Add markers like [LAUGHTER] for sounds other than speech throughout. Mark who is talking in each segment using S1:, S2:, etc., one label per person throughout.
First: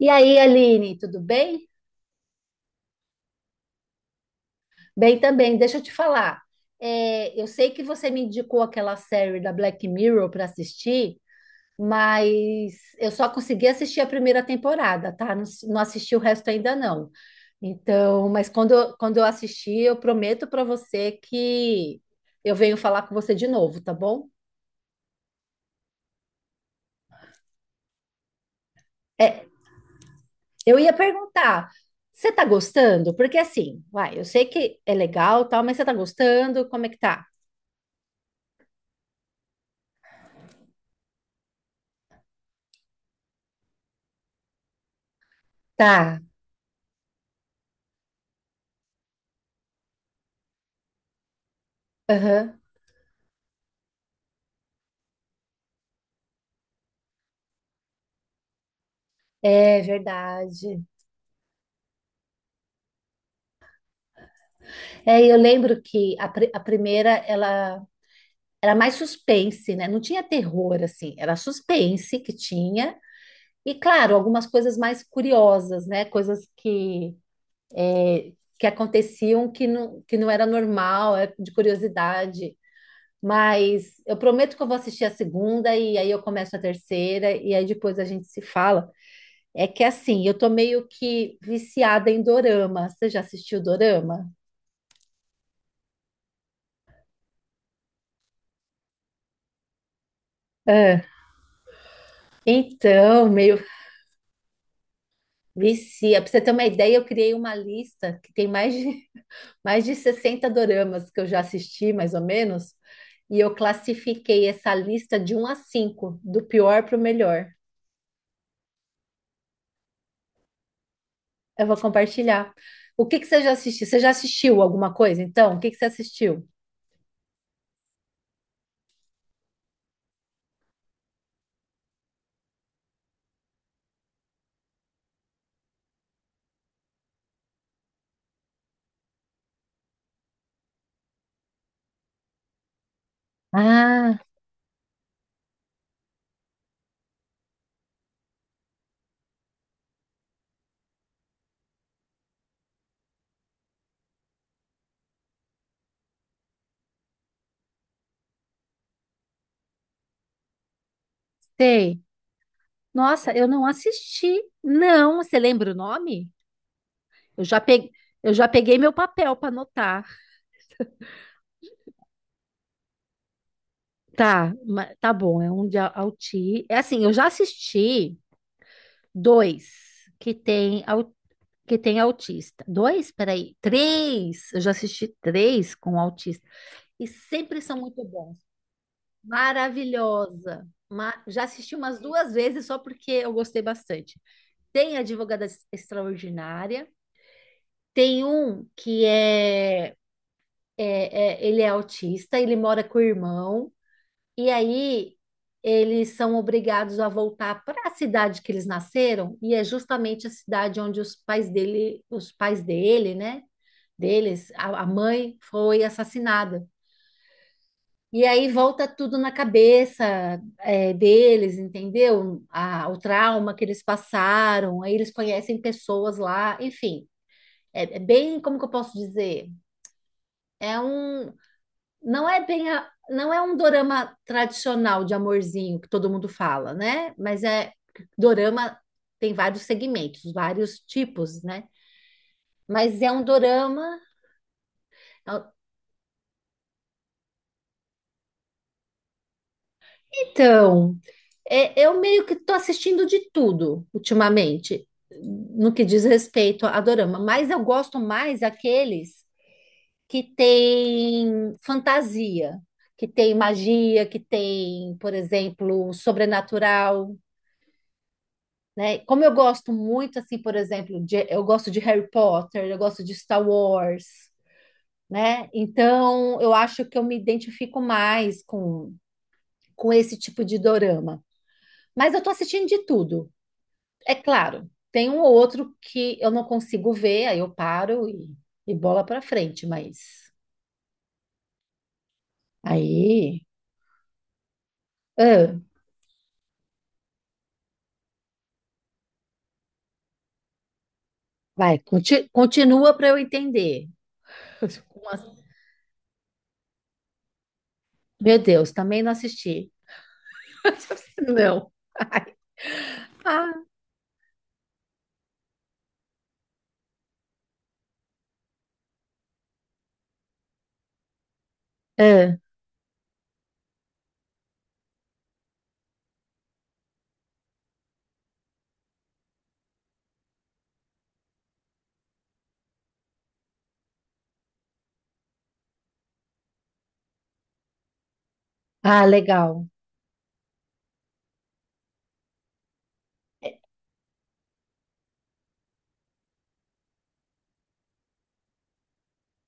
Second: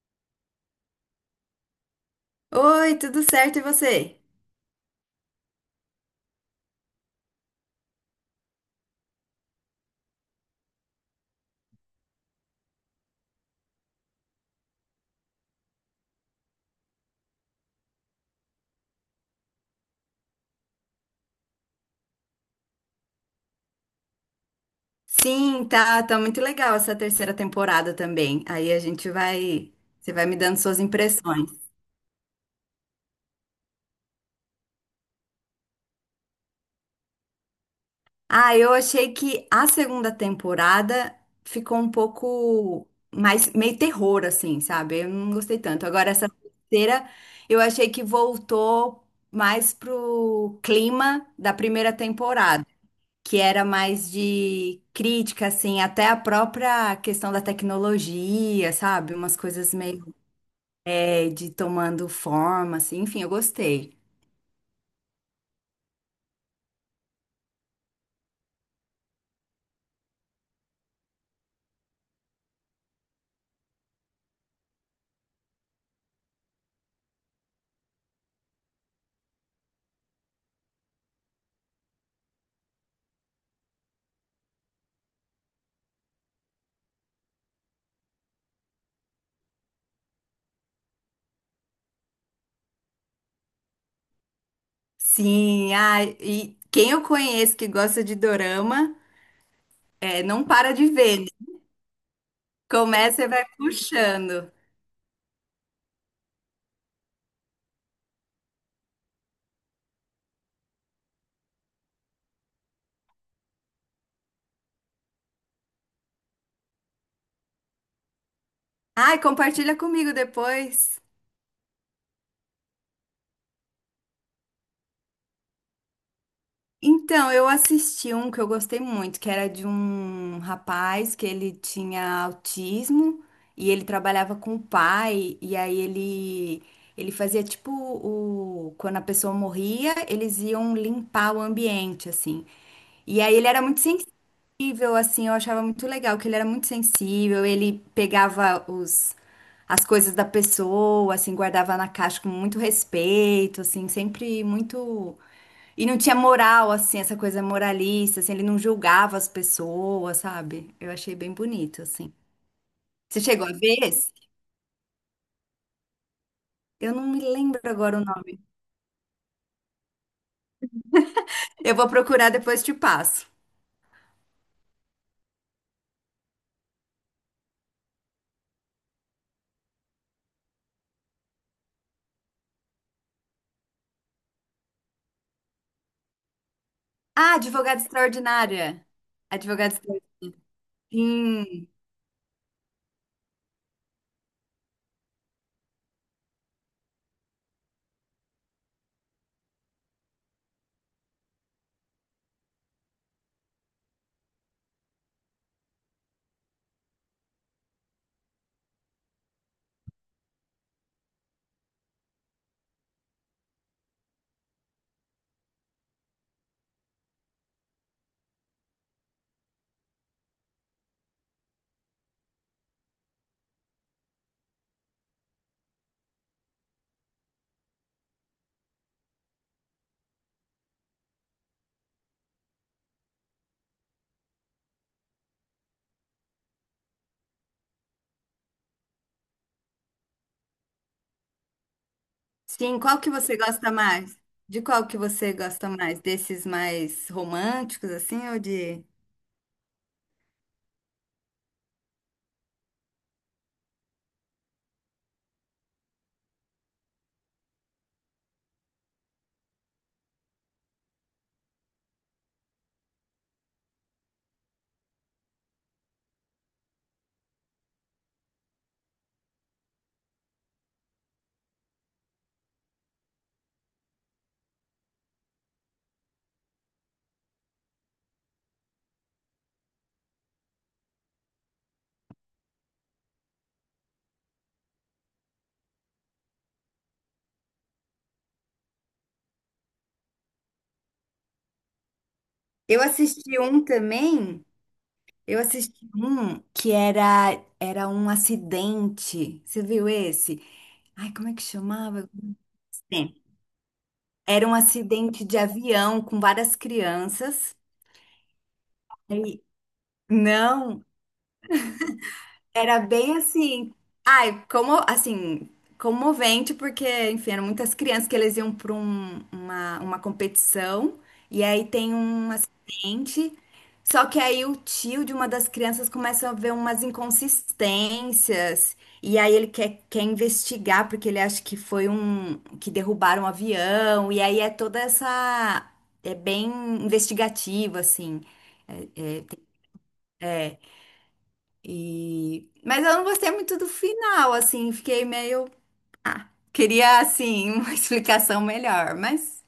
S1: E aí, Aline, tudo bem?
S2: Oi, tudo certo e você?
S1: Bem também, deixa eu te falar. É, eu sei que você me indicou aquela série da Black Mirror para assistir, mas eu só consegui assistir a primeira temporada, tá? Não, não assisti o resto ainda não. Então, mas quando, quando eu assistir, eu prometo para você que eu venho falar com você de novo, tá bom?
S2: Sim, tá, muito legal essa terceira temporada também. Aí a gente
S1: É,
S2: vai, você vai me dando
S1: eu
S2: suas
S1: ia
S2: impressões.
S1: perguntar, você tá gostando? Porque assim, vai, eu sei que é legal, tal, mas você tá gostando? Como é que tá?
S2: Ah, eu achei que a segunda temporada ficou um pouco mais meio terror assim, sabe? Eu não gostei tanto. Agora
S1: Tá.
S2: essa terceira, eu achei que voltou mais pro clima da primeira
S1: Aham.
S2: temporada, que era mais de crítica, assim, até a própria questão da tecnologia, sabe? Umas coisas
S1: É
S2: meio
S1: verdade.
S2: de tomando forma, assim, enfim, eu gostei.
S1: É, eu lembro que a primeira ela era mais suspense, né? Não tinha terror assim, era suspense que tinha e claro, algumas coisas mais curiosas, né? Coisas é, que aconteciam que não era normal, é de curiosidade. Mas eu prometo que eu vou assistir a segunda e aí eu começo a terceira e aí depois a gente se fala. É que assim, eu tô meio que viciada em dorama. Você já assistiu dorama?
S2: Sim, ah, e quem eu conheço que gosta de dorama, não para de ver, né? Começa
S1: Então,
S2: e vai
S1: meio
S2: puxando.
S1: vicia. Pra você ter uma ideia, eu criei uma lista que tem mais de, [LAUGHS] mais de 60 doramas que eu já assisti, mais ou menos, e eu classifiquei essa lista de um a 5, do pior para o melhor.
S2: Ai, compartilha comigo depois.
S1: Eu vou compartilhar. O que que você já assistiu? Você já assistiu alguma coisa? Então, o que que você assistiu?
S2: Então, eu assisti um que eu gostei muito, que era de um rapaz que ele tinha autismo e ele trabalhava com o pai, e aí ele fazia tipo o quando a pessoa morria, eles iam limpar o ambiente assim. E aí ele era muito
S1: Ah,
S2: sensível assim, eu achava muito legal que ele era muito sensível, ele pegava os as coisas da pessoa, assim, guardava na caixa com muito respeito, assim, sempre muito, e não tinha moral, assim, essa coisa moralista, assim, ele não julgava as pessoas, sabe? Eu achei bem bonito,
S1: sei.
S2: assim. Você
S1: Nossa, eu
S2: chegou a
S1: não
S2: ver esse?
S1: assisti. Não, você lembra o nome?
S2: Eu não me
S1: Eu já
S2: lembro
S1: peguei,
S2: agora o
S1: eu
S2: nome.
S1: já peguei meu papel para anotar.
S2: Eu vou procurar depois te passo.
S1: Tá, tá bom, é um de auti... É assim, eu já assisti dois que tem, que tem autista. Dois? Peraí, três! Eu já assisti três com autista. E
S2: Ah,
S1: sempre são
S2: Advogada
S1: muito bons.
S2: Extraordinária. Advogada Extraordinária.
S1: Maravilhosa! Já
S2: Sim,
S1: assisti umas duas vezes só porque eu gostei bastante. Tem Advogada Extraordinária, tem um que ele é autista, ele mora com o irmão. E aí eles são obrigados a voltar para a cidade que eles nasceram, e é justamente a cidade onde os pais dele, né? Deles, a mãe foi assassinada. E aí volta tudo na cabeça deles, entendeu? O trauma que eles passaram, aí eles conhecem pessoas lá, enfim. É, é bem, como que eu posso dizer? é um não é bem não é um dorama tradicional de amorzinho que todo mundo fala, né? Mas é dorama, tem vários segmentos, vários tipos, né?
S2: sim. Qual
S1: Mas é
S2: que
S1: um
S2: você gosta
S1: dorama.
S2: mais? De qual que
S1: é
S2: você
S1: um,
S2: gosta mais? Desses mais românticos, assim, ou de...
S1: Então, é, eu meio que tô assistindo de tudo ultimamente, no que diz respeito a dorama, mas eu gosto mais aqueles que tem fantasia, que tem magia, que tem, por exemplo, sobrenatural, né? Como eu gosto muito, assim, por exemplo, eu gosto de Harry Potter, eu gosto de Star Wars, né? Então, eu acho que eu me identifico mais com esse tipo de dorama. Mas eu tô assistindo de tudo, é claro. Tem um ou outro que eu não consigo ver, aí eu paro e bola pra frente, mas
S2: Eu assisti
S1: aí,
S2: um também. Eu
S1: ah,
S2: assisti um que era um acidente. Você viu esse? Ai, como é que
S1: vai,
S2: chamava?
S1: continua para
S2: Sim.
S1: eu entender.
S2: Era um acidente de avião com várias crianças.
S1: [LAUGHS] Meu Deus, também não
S2: E
S1: assisti.
S2: não,
S1: [LAUGHS] Não.
S2: era bem
S1: [LAUGHS] Ah,
S2: assim. Ai, como assim, comovente, porque, enfim, eram muitas crianças que eles iam para uma competição. E aí tem um.
S1: ah.
S2: Gente, só que aí o tio de uma das crianças começa a ver umas inconsistências. E aí ele quer investigar, porque ele acha que foi um, que derrubaram um avião. E aí é toda essa. É bem investigativo, assim.
S1: Ah, legal.
S2: E... mas eu não gostei muito do final, assim. Fiquei meio. Queria, assim, [LAUGHS] uma explicação melhor. Mas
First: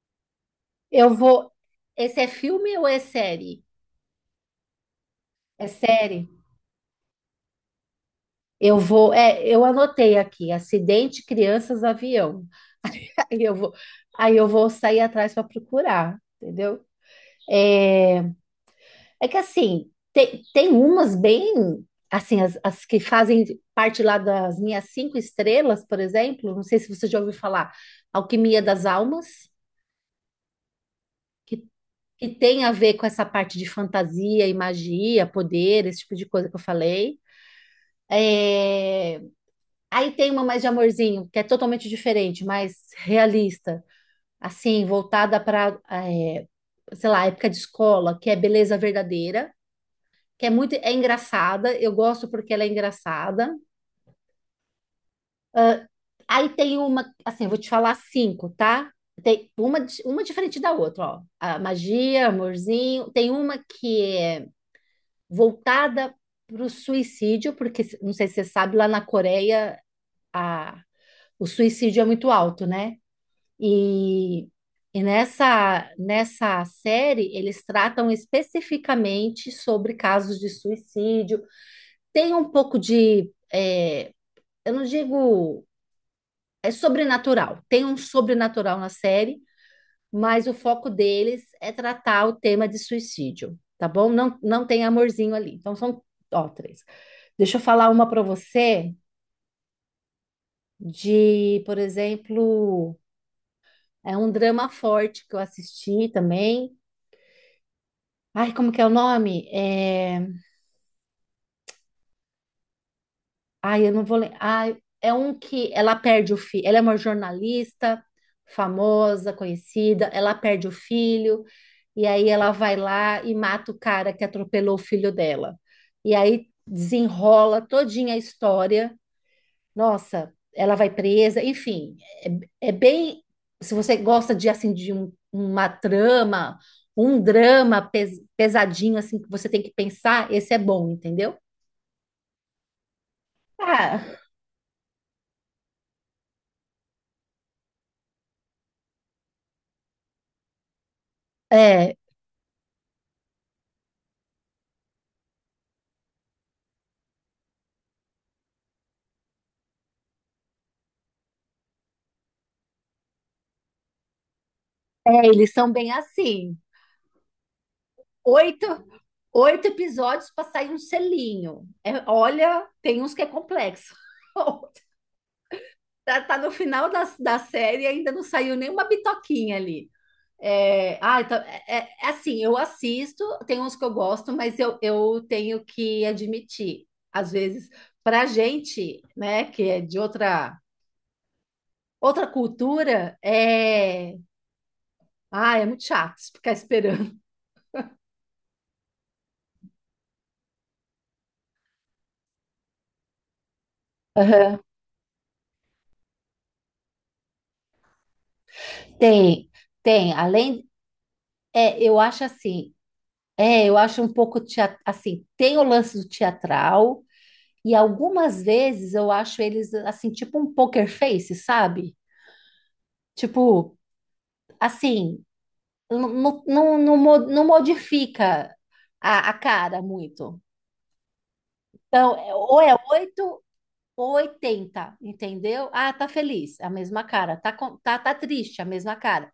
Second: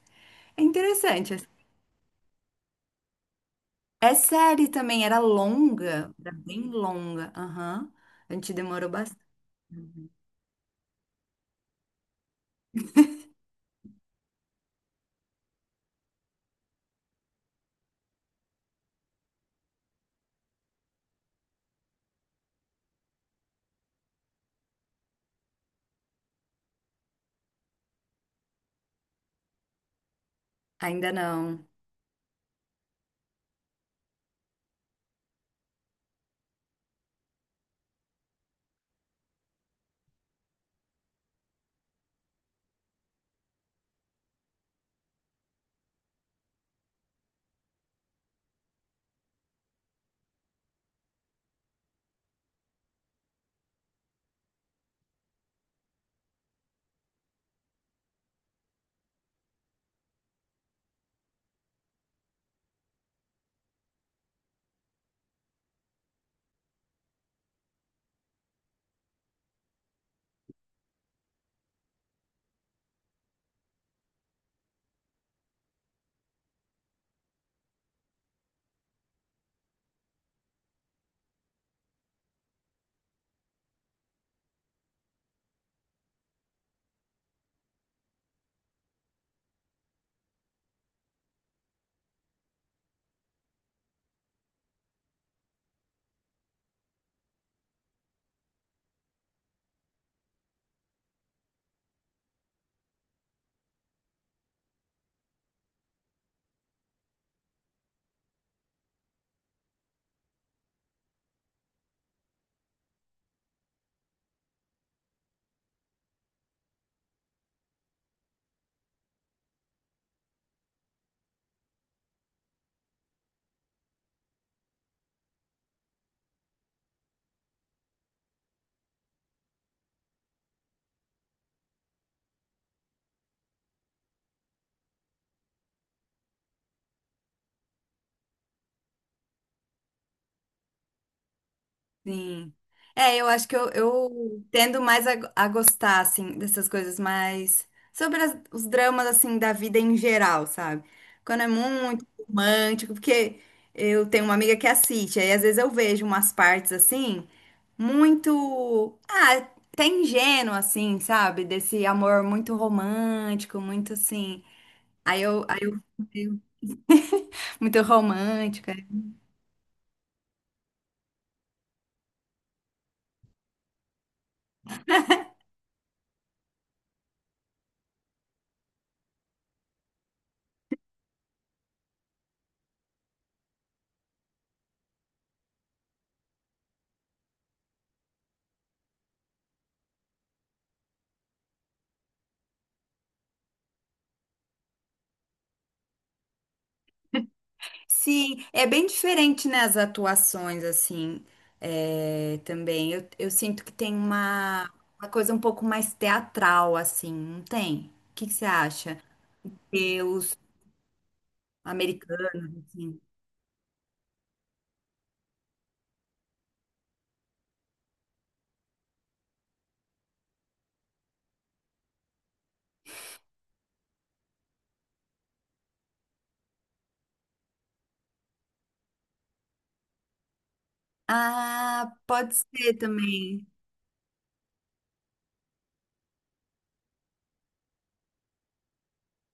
S2: é
S1: Eu
S2: interessante, assim.
S1: vou. Esse é filme ou é série?
S2: É série também, era
S1: É
S2: longa.
S1: série.
S2: Era bem longa. Aham. A gente
S1: Eu
S2: demorou
S1: vou.
S2: bastante.
S1: É, eu anotei aqui: acidente, crianças, avião. [LAUGHS] Aí eu vou. Aí eu vou sair atrás para procurar, entendeu? É, é que assim tem umas bem assim as que fazem parte lá das minhas cinco estrelas, por exemplo. Não sei se você já ouviu falar. Alquimia das Almas,
S2: Ainda
S1: que
S2: não.
S1: que tem a ver com essa parte de fantasia e magia, poder, esse tipo de coisa que eu falei. É, aí tem uma mais de amorzinho, que é totalmente diferente, mais realista, assim, voltada para, sei lá, época de escola, que é beleza verdadeira, que é muito, é engraçada, eu gosto porque ela é engraçada. Aí tem uma, assim, eu vou te falar cinco, tá? Tem uma, uma diferente da outra, ó. A magia, amorzinho. Tem uma que é voltada para o suicídio, porque não sei se você sabe, lá na Coreia o suicídio é muito alto, né? E, e nessa série eles tratam especificamente sobre casos de suicídio. Tem um pouco de, eu não digo, é sobrenatural, tem um sobrenatural na série, mas o foco deles é tratar o tema de suicídio, tá bom? Não, não tem amorzinho ali. Então são, ó, três. Deixa eu falar uma para você de, por exemplo, é um drama forte que eu assisti também. Ai, como que é o nome? É... Ai, eu não vou lembrar. Ai, é um que ela perde o filho. Ela é uma jornalista famosa, conhecida. Ela perde o filho. E aí ela vai lá e mata o cara que atropelou o filho dela. E aí desenrola todinha a história. Nossa, ela vai presa. Enfim, é, é bem. Se você gosta de assim de uma trama, um drama pesadinho assim que você tem que pensar, esse é bom, entendeu?
S2: Sim. É, eu acho que eu,
S1: Ah,
S2: eu tendo mais a gostar, assim, dessas coisas mais... Sobre os dramas, assim, da vida em geral, sabe? Quando é
S1: é,
S2: muito romântico, porque eu tenho uma amiga que assiste, aí às vezes eu vejo umas partes, assim, muito... Ah, até ingênua, assim, sabe? Desse amor muito romântico, muito, assim... Aí
S1: é,
S2: eu,
S1: eles
S2: aí
S1: são
S2: eu...
S1: bem
S2: fico meio-
S1: assim.
S2: [LAUGHS] Muito
S1: Oito,
S2: romântico.
S1: oito episódios para sair um selinho. É, olha, tem uns que é complexo. [LAUGHS] Tá, tá no final da série e ainda não saiu nenhuma bitoquinha ali. É, ah, então, é, é assim, eu assisto, tem uns que eu gosto, mas eu tenho que admitir, às vezes, pra gente, né, que é de outra, outra cultura, é, ah, é muito chato ficar esperando.
S2: Sim, é bem diferente, né, as atuações, assim, é, também. Eu sinto que tem
S1: Aham.
S2: uma coisa um pouco mais teatral, assim, não tem? O que que você acha?
S1: Tem,
S2: E
S1: tem. Além, é, eu acho
S2: americanos,
S1: assim,
S2: assim.
S1: é, eu acho um pouco assim, tem o lance do teatral e algumas vezes eu acho eles assim, tipo um poker face, sabe? Tipo, assim, não, não, não, não modifica a cara muito.
S2: Ah,
S1: Então,
S2: pode
S1: ou
S2: ser
S1: é 8
S2: também.
S1: ou 80, entendeu? Ah, tá feliz, a mesma cara. Tá, tá triste, a mesma cara.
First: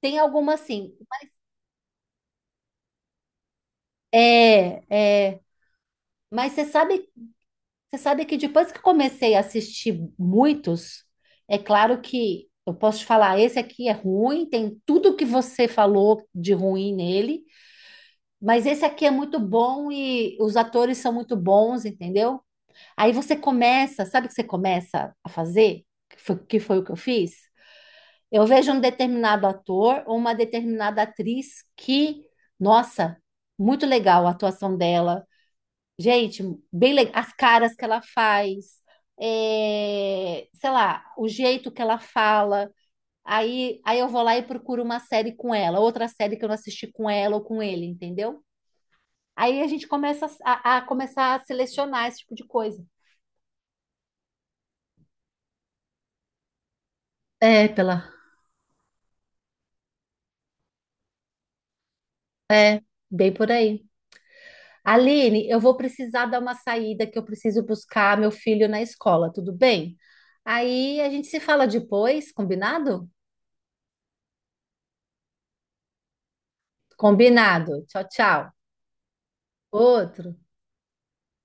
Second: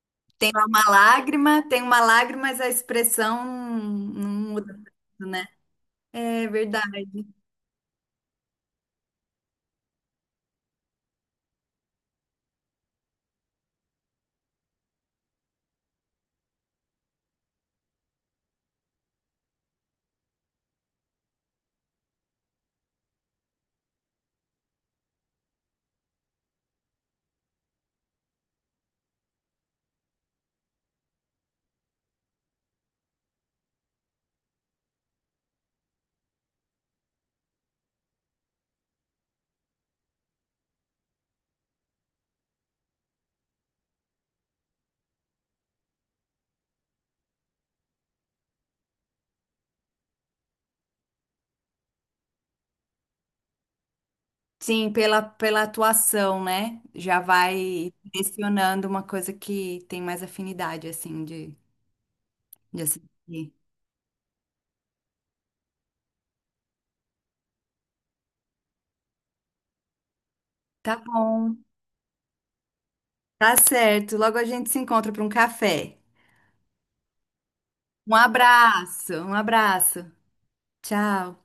S1: Tem
S2: Tem
S1: alguma
S2: lá uma
S1: assim,
S2: lágrima, tem uma lágrima, mas a expressão não muda
S1: é,
S2: tanto,
S1: é,
S2: né? É
S1: mas você sabe
S2: verdade.
S1: Você sabe que depois que comecei a assistir muitos, é claro que eu posso te falar, esse aqui é ruim, tem tudo que você falou de ruim nele, mas esse aqui é muito bom e os atores são muito bons, entendeu? Aí você começa, sabe o que você começa a fazer? Que foi o que eu fiz? Eu vejo um determinado ator ou uma determinada atriz que, nossa, muito legal a atuação dela. Gente, bem legal. As caras que ela faz, é, sei lá, o jeito que ela fala. Aí eu vou lá e procuro uma série com ela, outra série que eu não assisti com ela ou com ele, entendeu? Aí a gente começa a começar a selecionar esse tipo de coisa.
S2: Sim, pela, pela atuação, né? Já
S1: É,
S2: vai
S1: pela.
S2: direcionando uma coisa que tem mais afinidade, assim, de.
S1: É,
S2: De
S1: bem por
S2: assistir.
S1: aí. Aline, eu vou precisar dar uma saída que eu preciso buscar meu filho na escola, tudo bem?
S2: Tá
S1: Aí a gente se
S2: bom,
S1: fala depois, combinado?
S2: tá certo. Logo a gente se encontra para um café.
S1: Combinado. Tchau,
S2: Um
S1: tchau.
S2: abraço, um abraço.
S1: Outro.
S2: Tchau.